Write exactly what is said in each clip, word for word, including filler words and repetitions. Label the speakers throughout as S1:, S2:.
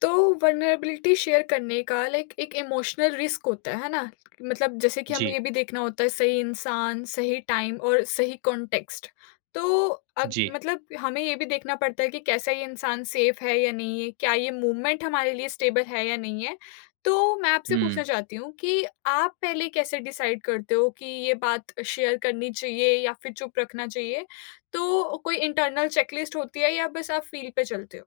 S1: तो vulnerability share करने का लाइक एक इमोशनल रिस्क होता है है ना? मतलब जैसे कि हमें ये
S2: जी,
S1: भी देखना होता है सही इंसान, सही टाइम और सही कॉन्टेक्स्ट। तो अग
S2: जी।
S1: मतलब हमें ये भी देखना पड़ता है कि कैसा ये इंसान सेफ है या नहीं है? क्या ये मूवमेंट हमारे लिए स्टेबल है या नहीं है? तो मैं आपसे
S2: हुँ।
S1: पूछना चाहती हूँ कि आप पहले कैसे डिसाइड करते हो कि ये बात शेयर करनी चाहिए या फिर चुप रखना चाहिए? तो कोई इंटरनल चेकलिस्ट होती है या बस आप फ़ील पे चलते हो?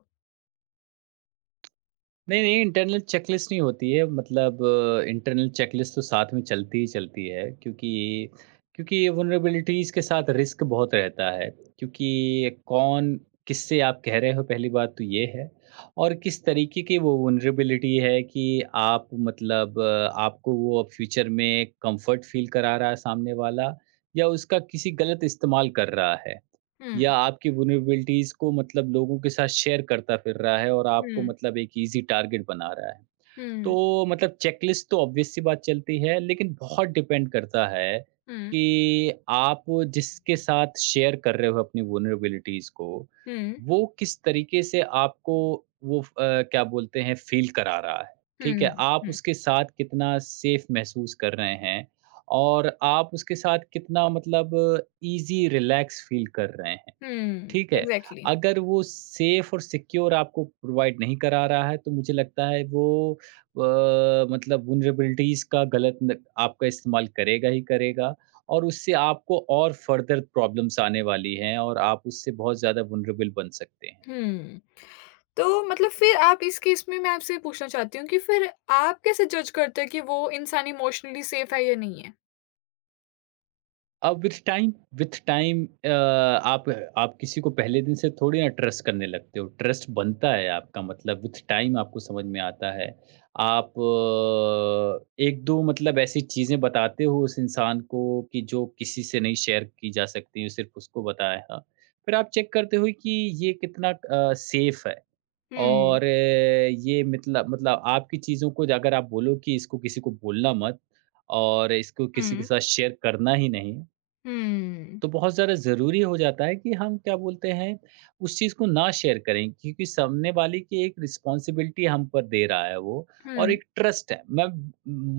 S2: नहीं, नहीं इंटरनल चेकलिस्ट नहीं होती है मतलब इंटरनल चेकलिस्ट तो साथ में चलती ही चलती है क्योंकि क्योंकि वल्नरेबिलिटीज़ के साथ रिस्क बहुत रहता है। क्योंकि कौन किससे आप कह रहे हो पहली बात तो ये है। और किस तरीके की वो वल्नरेबिलिटी है कि आप मतलब अ, आपको वो अब फ्यूचर में कम्फ़र्ट फ़ील करा रहा है सामने वाला, या उसका किसी गलत इस्तेमाल कर रहा है।
S1: हुँ,
S2: या आपकी वल्नरेबिलिटीज़ को मतलब लोगों के साथ शेयर करता फिर रहा है और आपको
S1: हुँ,
S2: मतलब एक ईज़ी टारगेट बना रहा है।
S1: हुँ।
S2: तो मतलब चेकलिस्ट तो ऑब्वियस सी बात चलती है, लेकिन बहुत डिपेंड करता है
S1: हुँ।
S2: कि आप जिसके साथ शेयर कर रहे हो अपनी वल्नरेबिलिटीज़ को,
S1: हुँ,
S2: वो किस तरीके से आपको वो फ अ, क्या बोलते हैं फ़ील करा रहा है, ठीक
S1: हुँ,
S2: है? आप
S1: हुँ,
S2: उसके साथ कितना सेफ़ महसूस कर रहे हैं और आप उसके साथ कितना मतलब ईज़ी रिलैक्स फ़ील कर रहे हैं।
S1: हुँ,
S2: ठीक है,
S1: एग्ज़ैक्टली।
S2: अगर वो सेफ़ और सिक्योर आपको प्रोवाइड नहीं करा रहा है, तो मुझे लगता है वो अ, मतलब वल्नरेबिलिटीज़ का गलत न आपका इस्तेमाल करेगा ही करेगा और उससे आपको और फ़र्दर प्रॉब्लम्स आने वाली हैं और आप उससे बहुत ज़्यादा वल्नरेबल बन सकते हैं।
S1: हुँ। तो मतलब फिर आप इस केस में मैं आपसे ये पूछना चाहती हूँ कि फिर आप कैसे जज करते हैं कि वो इंसान इमोशनली सेफ है या नहीं है?
S2: अब विथ टाइम विथ टाइम आप आप किसी को पहले दिन से थोड़ी ना ट्रस्ट करने लगते हो। ट्रस्ट बनता है आपका मतलब विथ टाइम आपको समझ में आता है। आप अ, एक दो मतलब ऐसी चीज़ें बताते हो उस इंसान को कि जो किसी से नहीं शेयर की जा सकती, सिर्फ उसको बताया है। फिर आप चेक करते हो कि ये कितना सेफ है।
S1: हुँ,
S2: और अ, ये मतलब मतलब आपकी चीज़ों को अगर आप बोलो कि इसको किसी को बोलना मत और इसको किसी के
S1: हुँ,
S2: साथ शेयर करना ही नहीं,
S1: हुँ,
S2: तो बहुत ज़्यादा ज़रूरी हो जाता है कि हम क्या बोलते हैं उस चीज़ को ना शेयर करें, क्योंकि सामने वाले की एक रिस्पॉन्सिबिलिटी हम पर दे रहा है वो
S1: हुँ,
S2: और एक ट्रस्ट है। मैं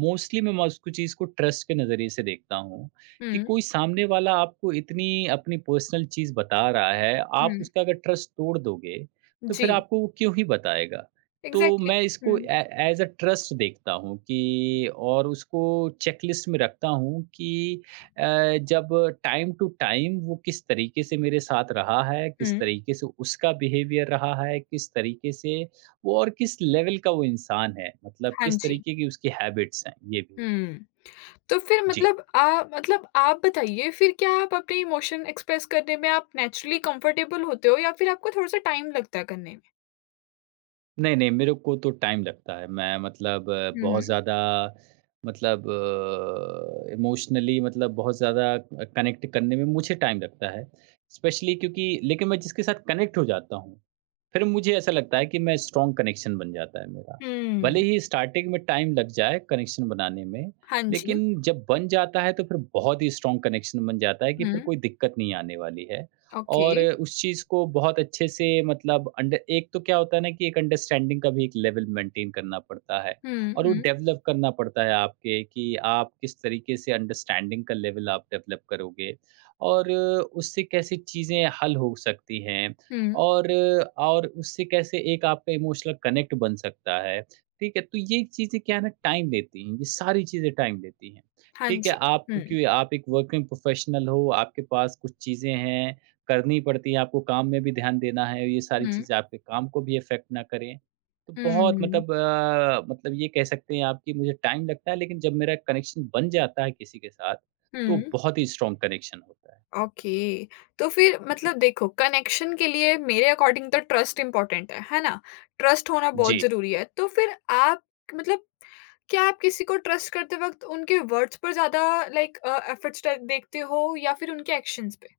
S2: मोस्टली मैं मैं उसको चीज़ को ट्रस्ट के नज़रिए से देखता हूँ
S1: हुँ,
S2: कि कोई सामने वाला आपको इतनी अपनी पर्सनल चीज़ बता रहा है, आप
S1: हुँ,
S2: उसका अगर ट्रस्ट तोड़ दोगे तो फिर
S1: जी,
S2: आपको वो क्यों ही बताएगा। तो
S1: एग्ज़ैक्टली।
S2: मैं
S1: हुँ,
S2: इसको एज अ ट्रस्ट देखता हूँ कि, और उसको चेकलिस्ट में रखता हूँ कि अ, जब टाइम टू टाइम वो किस तरीके से मेरे साथ रहा है, किस
S1: हुँ,
S2: तरीके से उसका बिहेवियर रहा है, किस तरीके से वो और किस लेवल का वो इंसान है, मतलब
S1: हाँ
S2: किस
S1: जी,
S2: तरीके की उसकी हैबिट्स हैं, ये भी।
S1: हुँ। तो फिर
S2: जी।
S1: मतलब आ मतलब आप बताइए फिर क्या आप अपने इमोशन एक्सप्रेस करने में आप नेचुरली कंफर्टेबल होते हो या फिर आपको थोड़ा-सा टाइम लगता है करने में?
S2: नहीं, नहीं, मेरे को तो टाइम लगता है। मैं मतलब अ,
S1: हुँ,
S2: बहुत ज़्यादा मतलब अ, इमोशनली मतलब बहुत ज़्यादा अ, कनेक्ट करने में मुझे टाइम लगता है। स्पेशली क्योंकि लेकिन मैं जिसके साथ कनेक्ट हो जाता हूँ, फिर मुझे ऐसा लगता है कि मैं स्ट्रॉन्ग कनेक्शन बन जाता है मेरा। भले
S1: हुँ,
S2: ही स्टार्टिंग में टाइम लग जाए कनेक्शन बनाने में,
S1: हाँ जी।
S2: लेकिन जब बन जाता है तो फिर बहुत ही स्ट्रॉन्ग कनेक्शन बन जाता है कि फिर
S1: हुँ,
S2: कोई दिक्कत नहीं आने वाली है।
S1: ओके।
S2: और उस चीज़ को बहुत अच्छे से मतलब अंडर एक तो क्या होता है ना कि एक अंडरस्टैंडिंग का भी एक लेवल मेंटेन करना पड़ता है
S1: हुँ,
S2: और वो
S1: हुँ,
S2: डेवलप करना पड़ता है आपके कि आप किस तरीके से अंडरस्टैंडिंग का लेवल आप डेवलप करोगे और उससे कैसे चीज़ें हल हो सकती हैं
S1: हुँ।
S2: और और उससे कैसे एक आपका इमोशनल कनेक्ट बन सकता है। ठीक है, तो ये चीज़ें क्या है ना टाइम लेती हैं, ये सारी चीज़ें टाइम लेती हैं।
S1: हाँ
S2: ठीक है,
S1: जी।
S2: आप
S1: हुँ,
S2: क्योंकि आप एक वर्किंग प्रोफेशनल हो, आपके पास कुछ चीज़ें हैं करनी पड़ती है, आपको काम में भी ध्यान देना है, ये सारी
S1: हुँ,
S2: चीज़ें आपके काम को भी इफ़ेक्ट ना करें। तो बहुत
S1: हुँ,
S2: मतलब अ, मतलब ये कह सकते हैं आप कि मुझे टाइम लगता है, लेकिन जब मेरा कनेक्शन बन जाता है किसी के साथ, तो
S1: हुँ,
S2: बहुत ही स्ट्रॉन्ग कनेक्शन होता है।
S1: ओके। तो फिर मतलब देखो कनेक्शन के लिए मेरे अकॉर्डिंग तो ट्रस्ट इम्पोर्टेंट है, है ना? ट्रस्ट होना
S2: जी।
S1: बहुत ज़रूरी है। तो फिर आप मतलब क्या आप किसी को ट्रस्ट करते वक़्त उनके वर्ड्स पर ज़्यादा लाइक अ, एफर्ट्स ट देखते हो या फिर उनके एक्शन्स पे?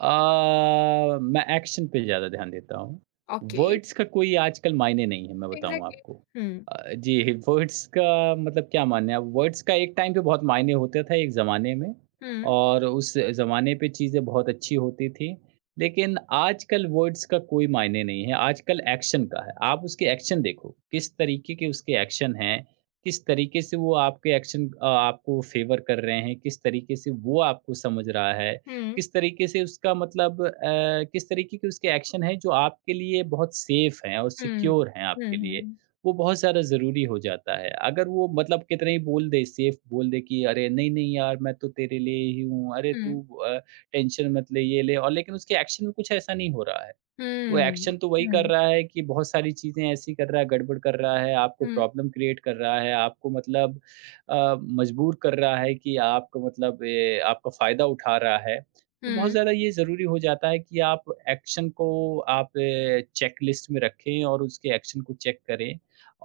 S2: अ, मैं एक्शन पे ज़्यादा ध्यान देता हूँ।
S1: ओके,
S2: वर्ड्स का कोई आजकल मायने नहीं है, मैं बताऊँ
S1: एग्ज़ैक्टली।
S2: आपको।
S1: हुँ,
S2: अ, जी, वर्ड्स का मतलब क्या माने आप, वर्ड्स का एक टाइम पे बहुत मायने होता था एक ज़माने में
S1: हुँ,
S2: और उस ज़माने पे चीज़ें बहुत अच्छी होती थी। लेकिन आजकल वर्ड्स का कोई मायने नहीं है, आजकल एक्शन का है। आप उसके एक्शन देखो, किस तरीके के उसके एक्शन हैं, किस तरीके से वो आपके एक्शन अ, आपको फ़ेवर कर रहे हैं, किस तरीके से वो आपको समझ रहा है।
S1: हुँ,
S2: किस तरीके से उसका मतलब अ, किस तरीके के उसके एक्शन हैं जो आपके लिए बहुत सेफ हैं और
S1: हुँ,
S2: सिक्योर हैं
S1: हुँ,
S2: आपके लिए।
S1: हुँ,
S2: वो बहुत ज़्यादा ज़रूरी हो जाता है। अगर वो मतलब कितना ही बोल दे, सेफ बोल दे कि अरे नहीं-नहीं यार मैं तो तेरे लिए ही हूँ, अरे
S1: हुँ,
S2: तू अ, टेंशन मत ले, ये ले और, लेकिन उसके एक्शन में कुछ ऐसा नहीं हो रहा है। वो
S1: हुँ,
S2: एक्शन तो वही कर
S1: हुँ,
S2: रहा है कि बहुत सारी चीज़ें ऐसी कर रहा है, गड़बड़ कर रहा है, आपको
S1: हुँ,
S2: प्रॉब्लम क्रिएट कर रहा है, आपको मतलब अ, मजबूर कर रहा है कि आपको मतलब ए, आपका फ़ायदा उठा रहा है। तो बहुत
S1: हुँ।
S2: ज़्यादा ये ज़रूरी हो जाता है कि आप एक्शन को आप ए, चेकलिस्ट में रखें और उसके एक्शन को चेक करें,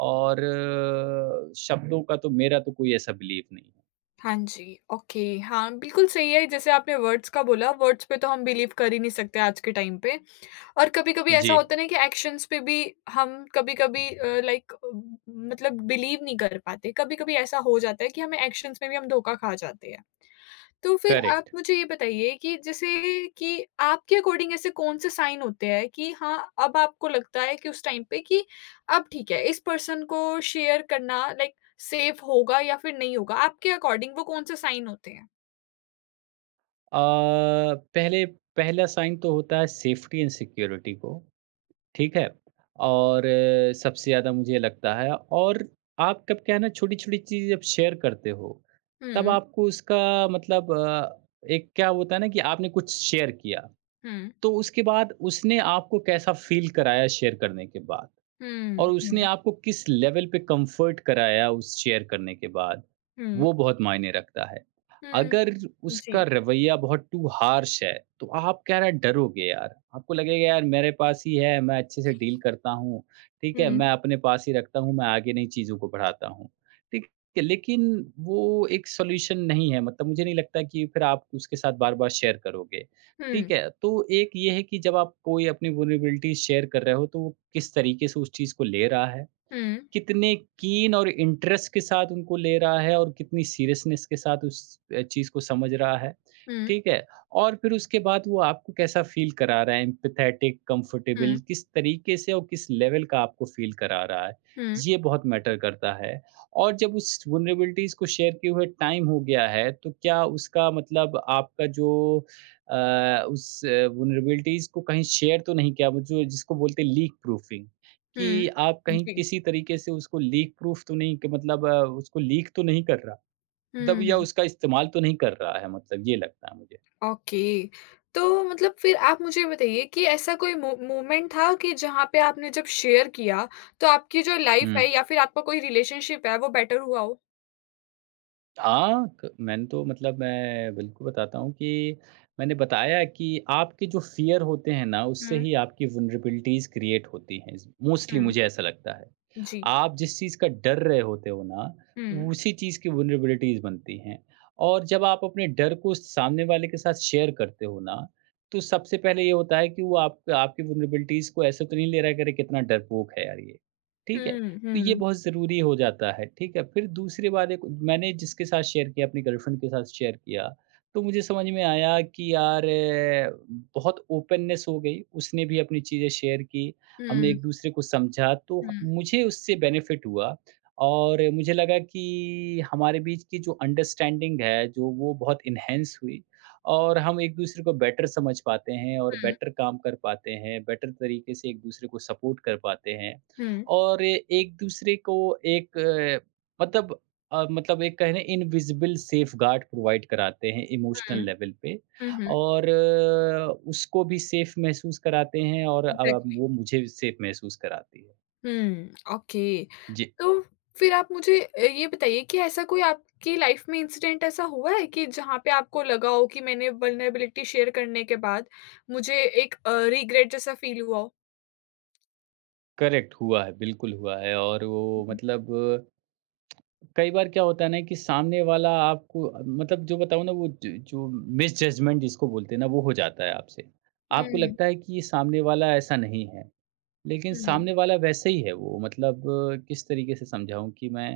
S2: और अ, शब्दों का तो मेरा तो कोई ऐसा बिलीव नहीं है।
S1: हाँ जी, ओके, हाँ, बिल्कुल सही है, जैसे आपने वर्ड्स का बोला, वर्ड्स पे तो हम बिलीव कर ही नहीं सकते आज के टाइम पे, और कभी-कभी ऐसा
S2: जी,
S1: होता है ना कि एक्शन्स पे भी हम कभी-कभी अ, लाइक मतलब बिलीव नहीं कर पाते। कभी-कभी ऐसा हो जाता है कि हमें एक्शन्स में भी हम धोखा खा जाते हैं। तो फिर आप
S2: करेक्ट।
S1: मुझे ये बताइए कि जैसे कि आपके अकॉर्डिंग ऐसे कौन-से साइन होते हैं कि हाँ, अब आपको लगता है कि उस टाइम पे कि अब ठीक है, इस पर्सन को शेयर करना लाइक सेफ़ होगा या फिर नहीं होगा? आपके अकॉर्डिंग वो कौन-से साइन होते हैं?
S2: अ, पहले पहला साइन तो होता है सेफ्टी एंड सिक्योरिटी को, ठीक है? और अ, सबसे ज़्यादा मुझे लगता है और आप कब क्या है ना छोटी-छोटी चीज़ जब शेयर करते हो, तब
S1: हुँ,
S2: आपको उसका मतलब अ, एक क्या होता है ना कि आपने कुछ शेयर किया,
S1: हुँ,
S2: तो उसके बाद उसने आपको कैसा फ़ील कराया शेयर करने के बाद?
S1: हुँ,
S2: और उसने
S1: हुँ,
S2: आपको किस लेवल पे कंफर्ट कराया उस शेयर करने के बाद,
S1: हुँ,
S2: वो बहुत मायने रखता है।
S1: हुँ,
S2: अगर उसका
S1: जी,
S2: रवैया बहुत टू हार्श है, तो आप क्या है डरोगे यार। आपको लगेगा यार मेरे पास ही है, मैं अच्छे से डील करता हूँ, ठीक है?
S1: हुँ,
S2: मैं अपने पास ही रखता हूँ, मैं आगे नहीं चीज़ों को बढ़ाता हूँ, ठीक है? लेकिन वो एक सॉल्यूशन नहीं है, मतलब मुझे नहीं लगता कि फिर आप उसके साथ बार-बार शेयर करोगे। ठीक
S1: हुँ,
S2: है, तो एक ये है कि जब आप कोई अपनी वल्नरेबिलिटीज़ शेयर कर रहे हो, तो वो किस तरीके से उस चीज़ को ले रहा है।
S1: हुँ,
S2: कितने कीन और इंटरेस्ट के साथ उनको ले रहा है और कितनी सीरियसनेस के साथ उस अ, चीज़ को समझ रहा है,
S1: हुँ,
S2: ठीक है? और फिर उसके बाद वो आपको कैसा फ़ील करा रहा है, एम्पैथेटिक, कंफर्टेबल
S1: हुँ,
S2: किस तरीके से और किस लेवल का आपको फ़ील करा रहा है,
S1: हुँ,
S2: ये बहुत मैटर करता है। और जब उस वल्नरेबिलिटीज़ को शेयर किए हुए टाइम हो गया है, तो क्या उसका मतलब आपका जो अ, उस वल्नरेबिलिटीज़ को कहीं शेयर तो नहीं किया, वो जो जिसको बोलते हैं लीक प्रूफिंग। कि
S1: हुँ,
S2: आप कहीं
S1: जी,
S2: किसी तरीके से उसको लीक प्रूफ तो नहीं कि मतलब अ, उसको लीक तो नहीं कर रहा? मतलब या
S1: हुँ।
S2: उसका इस्तेमाल तो नहीं कर रहा है, मतलब ये लगता है मुझे।
S1: ओके। तो मतलब फिर आप मुझे बताइए कि ऐसा कोई मो मोमेंट था कि जहाँ पे आपने जब शेयर किया, तो आपकी जो लाइफ़
S2: हुँ।
S1: है या फिर आपका कोई रिलेशनशिप है, वो बेटर हुआ हो?
S2: हाँ, क मैंने तो मतलब मैं बिल्कुल बताता हूँ कि मैंने बताया कि आपके जो फ़ियर होते हैं ना उससे
S1: हुँ,
S2: ही आपकी वल्नरेबिलिटीज़ क्रिएट होती हैं। मोस्टली
S1: हुँ,
S2: मुझे ऐसा लगता है।
S1: जी।
S2: आप जिस चीज़ का डर रहे होते हो ना,
S1: हुँ,
S2: उसी चीज़ की वल्नरेबिलिटीज़ बनती हैं। और जब आप अपने डर को सामने वाले के साथ शेयर करते हो ना, तो सबसे पहले ये होता है कि वो आप आपकी वल्नरेबिलिटीज़ को ऐसे तो नहीं ले रहा है कि अरे कितना डरपोक है यार ये, ठीक है?
S1: हुँ,
S2: तो ये
S1: हुँ,
S2: बहुत ज़रूरी हो जाता है, ठीक है? फिर दूसरे वाले को मैंने जिसके साथ शेयर किया, अपनी गर्लफ्रेंड के साथ शेयर किया, तो मुझे समझ में आया कि यार अ, बहुत ओपननेस हो गई, उसने भी अपनी चीज़ें शेयर की। हमने
S1: हुँ,
S2: एक-दूसरे को समझा, तो
S1: हुँ,
S2: मुझे उससे बेनिफिट हुआ और मुझे लगा कि हमारे बीच की जो अंडरस्टैंडिंग है, जो वो बहुत इन्हेंस हुई। और हम एक-दूसरे को बेटर समझ पाते हैं और
S1: हुँ, हुँ,
S2: बेटर काम कर पाते हैं, बेटर तरीके से एक-दूसरे को सपोर्ट कर पाते हैं
S1: हुँ,
S2: और एक-दूसरे को एक अ, मतलब अ, मतलब एक कहें ना, इनविजिबल सेफगार्ड प्रोवाइड कराते हैं इमोशनल
S1: हुँ,
S2: लेवल पे।
S1: हुँ, हुँ।
S2: और अ, उसको भी सेफ़ महसूस कराते हैं और अ,
S1: एग्ज़ैक्टली।
S2: वो मुझे भी सेफ़ महसूस कराती है।
S1: हुँ, ओके।
S2: जी,
S1: तो फिर आप मुझे अ, ये बताइए कि ऐसा कोई आपकी लाइफ़ में इंसिडेंट ऐसा हुआ है कि जहाँ पे आपको लगा हो कि मैंने वल्नरेबिलिटी शेयर करने के बाद मुझे एक अ, रिग्रेट जैसा फ़ील हुआ हो?
S2: करेक्ट हुआ है, बिल्कुल हुआ है। और वो
S1: हुँ।
S2: मतलब, कई बार क्या होता है ना कि सामने वाला आपको, मतलब जो बताऊँ ना, वो ज जो मिसजजमेंट जिसको बोलते हैं ना, वो हो जाता है आपसे। आपको लगता है कि ये सामने वाला ऐसा नहीं है। लेकिन
S1: हुँ, हुँ,
S2: सामने वाला वैसे ही है, वो मतलब किस तरीके से समझाऊँ कि मैं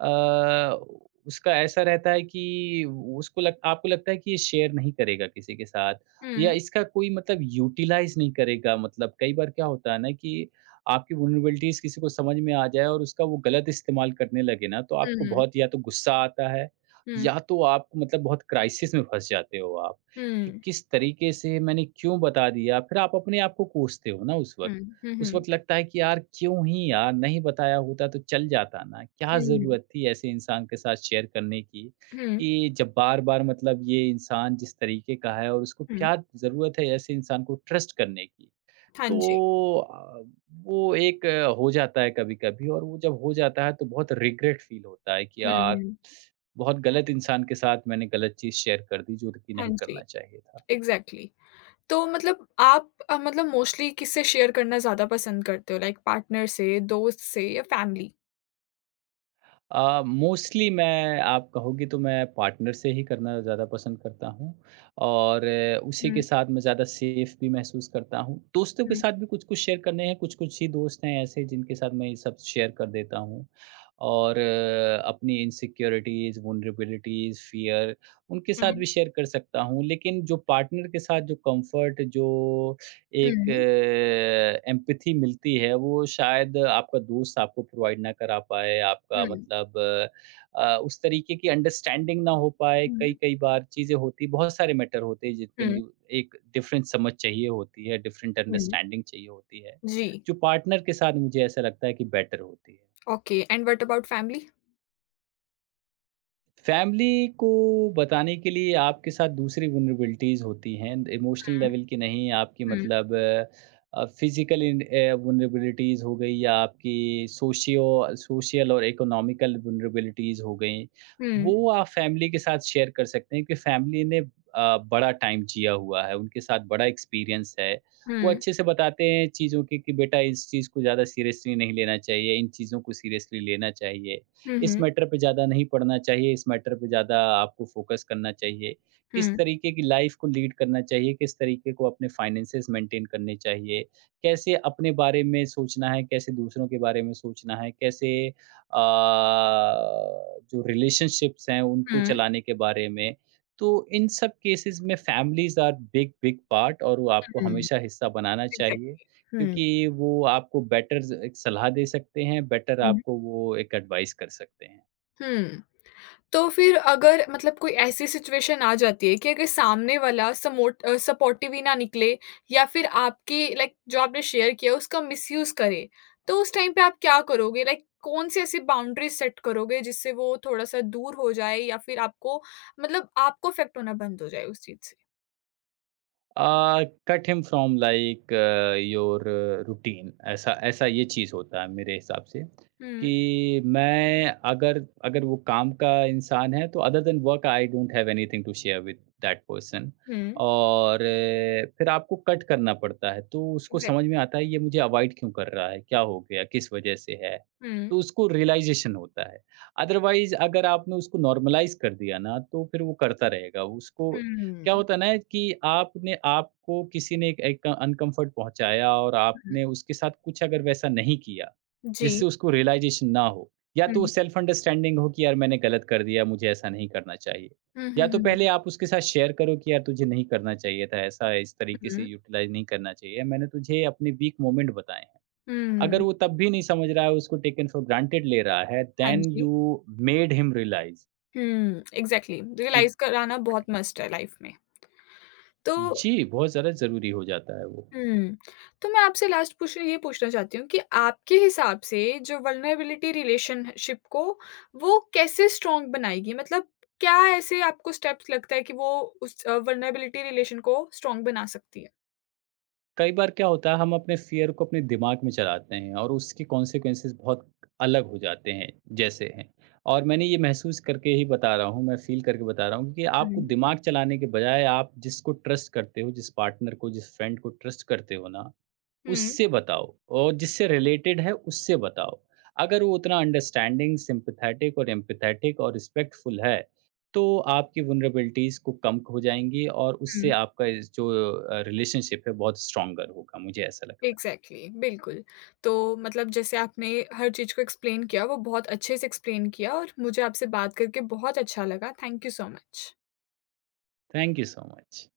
S2: अ, उसका ऐसा रहता है कि उसको लग आपको लगता है कि ये शेयर नहीं करेगा किसी के साथ, या
S1: हुँ,
S2: इसका कोई मतलब यूटिलाइज़ नहीं करेगा। मतलब कई बार क्या होता है ना कि आपकी वल्नरेबिलिटीज़ किसी को समझ में आ जाए और उसका वो गलत इस्तेमाल करने लगे ना, तो आपको
S1: हुँ,
S2: बहुत या तो गुस्सा आता है,
S1: हुँ,
S2: या तो आप मतलब बहुत क्राइसिस में फँस जाते हो आप, कि
S1: हुँ,
S2: किस तरीके से, मैंने क्यों बता दिया? फिर आप अपने आप को कोसते हो ना उस वक़्त।
S1: हुँ, हुँ,
S2: उस
S1: हुँ,
S2: वक़्त लगता है कि यार क्यों ही यार, नहीं बताया होता तो चल जाता ना, क्या
S1: हुँ,
S2: ज़रूरत थी ऐसे इंसान के साथ शेयर करने की,
S1: हुँ,
S2: कि जब बार-बार मतलब ये इंसान जिस तरीके का है, और उसको
S1: हुँ।
S2: क्या ज़रूरत है ऐसे इंसान को ट्रस्ट करने की।
S1: हाँ जी।
S2: तो अ, वो एक आ, हो जाता है कभी-कभी, और वो जब हो जाता है तो बहुत रिग्रेट फ़ील होता है कि
S1: हुँ,
S2: यार,
S1: हुँ।
S2: बहुत गलत इंसान के साथ मैंने गलत चीज़ शेयर कर दी, जो कि
S1: हाँ
S2: नहीं
S1: जी,
S2: करना चाहिए था।
S1: इग्ज़ैक्टली। तो मतलब आप अ, मतलब मोस्टली किससे शेयर करना ज़्यादा पसंद करते हो? लाइक पार्टनर से, दोस्त से या फैमिली?
S2: अ, मोस्टली मैं, आप कहोगे तो मैं पार्टनर से ही करना ज़्यादा पसंद करता हूँ, और अ, उसी के साथ मैं ज़्यादा सेफ भी महसूस करता हूँ। दोस्तों के
S1: Hmm.
S2: साथ भी कुछ-कुछ शेयर करने हैं, कुछ-कुछ ही दोस्त हैं ऐसे जिनके साथ मैं ये सब शेयर कर देता हूँ। और अ, अपनी इनसिक्योरिटीज़, वल्नरेबिलिटीज़, फ़ियर, उनके साथ
S1: Hmm.
S2: भी शेयर कर सकता हूँ। लेकिन जो पार्टनर के साथ जो कम्फ़र्ट, जो एक
S1: Hmm.
S2: एम्पैथी मिलती है, वो शायद आपका दोस्त आपको प्रोवाइड ना करा पाए, आपका
S1: Hmm.
S2: मतलब अ, उस तरीके की अंडरस्टैंडिंग ना हो पाए। कई-कई बार चीज़ें होती, बहुत सारे मैटर होते हैं, जिन पे
S1: Hmm.
S2: दू- एक डिफरेंट समझ चाहिए होती है, डिफरेंट
S1: Hmm.
S2: अंडरस्टैंडिंग चाहिए होती है,
S1: Yes.
S2: जो पार्टनर के साथ मुझे ऐसा लगता है कि बेटर होती है।
S1: Okay. And what about family?
S2: Family को बताने के लिए आपके साथ दूसरी वल्नरेबिलिटीज़ होती हैं, इमोशनल
S1: Hmm.
S2: लेवल की नहीं, आपकी
S1: Hmm.
S2: मतलब अ, फ़िज़िकल इन अ, वल्नरेबिलिटीज़ हो गई, या आपकी सोशियो सोशल और इकोनॉमिकल वल्नरेबिलिटीज़ हो गई।
S1: Hmm.
S2: वो आप फैमिली के साथ शेयर कर सकते हैं, कि फैमिली ने अ, बड़ा टाइम जिया हुआ है, उनके साथ बड़ा एक्सपीरियंस है। वो
S1: Hmm.
S2: अच्छे से बताते हैं चीज़ों की, कि बेटा इस चीज़ को ज़्यादा सीरियसली नहीं लेना चाहिए, इन चीज़ों को सीरियसली लेना चाहिए। इस
S1: Hmm.
S2: मैटर पे ज़्यादा नहीं पढ़ना चाहिए, इस मैटर पे ज़्यादा आपको फ़ोकस करना चाहिए। किस
S1: Hmm.
S2: तरीके की लाइफ़ को लीड करना चाहिए, किस तरीके को अपने फ़ाइनेंसेस मेंटेन करने चाहिए, कैसे अपने बारे में सोचना है, कैसे दूसरों के बारे में सोचना है, कैसे अ, जो रिलेशनशिप्स हैं उनको
S1: Hmm.
S2: चलाने के बारे में। तो इन सब केसेस में families are big, big part, और वो आपको हमेशा हिस्सा बनाना चाहिए।
S1: Hmm.
S2: क्योंकि वो आपको बेटर ज एक सलाह दे सकते हैं, बेटर आपको वो एक एडवाइस कर सकते हैं।
S1: Hmm. तो फिर अगर मतलब कोई ऐसी सिचुएशन आ जाती है कि अगर सामने वाला समोट अ, सपोर्टिव ही ना निकले, या फिर आपकी लाइक जो आपने शेयर किया उसका मिसयूज करे, तो उस टाइम पे आप क्या करोगे? लाइक कौन सी ऐसी बाउंड्रीज सेट करोगे जिससे वो थोड़ा-सा दूर हो जाए या फिर आपको मतलब आपको इफ़ेक्ट होना बंद हो जाए उस चीज़ से?
S2: Uh, cut him from like your routine, ऐसा ऐसा ये चीज़ होता है मेरे हिसाब से,
S1: हुँ,
S2: कि मैं अगर अगर वो काम का इंसान है तो other than work, I don't have anything to share with that person.
S1: हुँ,
S2: और अ, फिर आपको कट करना पड़ता है, तो उसको समझ
S1: एग्ज़ैक्टली।
S2: में आता है, ये मुझे अवॉइड क्यों कर रहा है, क्या हो गया, किस वजह से है।
S1: हुँ,
S2: तो उसको रियलाइजेशन होता है। अदरवाइज अगर आपने उसको नॉर्मलाइज कर दिया ना, तो फिर वो करता रहेगा। उसको क्या
S1: हुँ,
S2: होता है ना, कि आपने, आपको किसी ने एक एक अनकम्फर्ट पहुंचाया, और
S1: हुँ,
S2: आपने उसके साथ कुछ अगर वैसा नहीं किया
S1: जी।
S2: जिससे उसको रियलाइजेशन ना हो, या तो
S1: हुँ।
S2: सेल्फ अंडरस्टैंडिंग हो कि यार मैंने गलत कर दिया, मुझे ऐसा नहीं करना चाहिए।
S1: हुँ,
S2: या
S1: हुँ,
S2: तो
S1: हुँ,
S2: पहले आप उसके साथ शेयर करो कि यार तुझे नहीं करना चाहिए था ऐसा, इस तरीके से
S1: हुँ,
S2: यूटिलाइज नहीं करना चाहिए, मैंने तुझे अपने वीक मोमेंट बताए हैं। अगर
S1: हुँ।
S2: वो तब भी नहीं समझ रहा है, उसको टेकन फॉर ग्रांटेड ले रहा है,
S1: हाँ
S2: देन
S1: जी।
S2: यू मेड हिम रियलाइज
S1: हुँ, एग्ज़ैक्टली
S2: कि
S1: रियलाइज़ कराना बहुत मस्ट है लाइफ़ में। तो
S2: जी, बहुत ज़्यादा ज़रूरी हो जाता है वो।
S1: हुँ, तो मैं आपसे लास्ट क्वेश्चन ये पूछना चाहती हूँ कि आपके हिसाब से जो वल्नरेबिलिटी रिलेशनशिप को वो कैसे स्ट्रॉन्ग बनाएगी? मतलब क्या ऐसे आपको स्टेप्स लगता है कि वो उस अ, वल्नरेबिलिटी रिलेशन को स्ट्रॉन्ग बना सकती है?
S2: कई बार क्या होता है, हम अपने फ़ियर को अपने दिमाग में चलाते हैं, और उसके कॉन्सिक्वेंसेस बहुत अलग हो जाते हैं, जैसे हैं। और मैंने ये महसूस करके ही बता रहा हूँ, मैं फ़ील करके बता रहा हूँ, कि आपको
S1: हुँ,
S2: दिमाग चलाने के बजाय, आप जिसको ट्रस्ट करते हो, जिस पार्टनर को, जिस फ्रेंड को ट्रस्ट करते हो ना,
S1: हुँ,
S2: उससे बताओ, और जिससे रिलेटेड है उससे बताओ। अगर वो उतना अंडरस्टैंडिंग, सिम्पैथेटिक और एम्पैथेटिक और रिस्पेक्टफुल है, तो आपकी वल्नरेबिलिटीज़ को कम हो जाएँगी, और उससे
S1: हुँ,
S2: आपका इस जो अ, रिलेशनशिप है, बहुत स्ट्रॉन्गर होगा, मुझे ऐसा लगता है।
S1: एग्ज़ैक्टली बिल्कुल। तो मतलब जैसे आपने हर चीज़ को एक्सप्लेन किया, वो बहुत अच्छे से एक्सप्लेन किया और मुझे आपसे बात करके बहुत अच्छा लगा। Thank you so much.
S2: Thank you so much.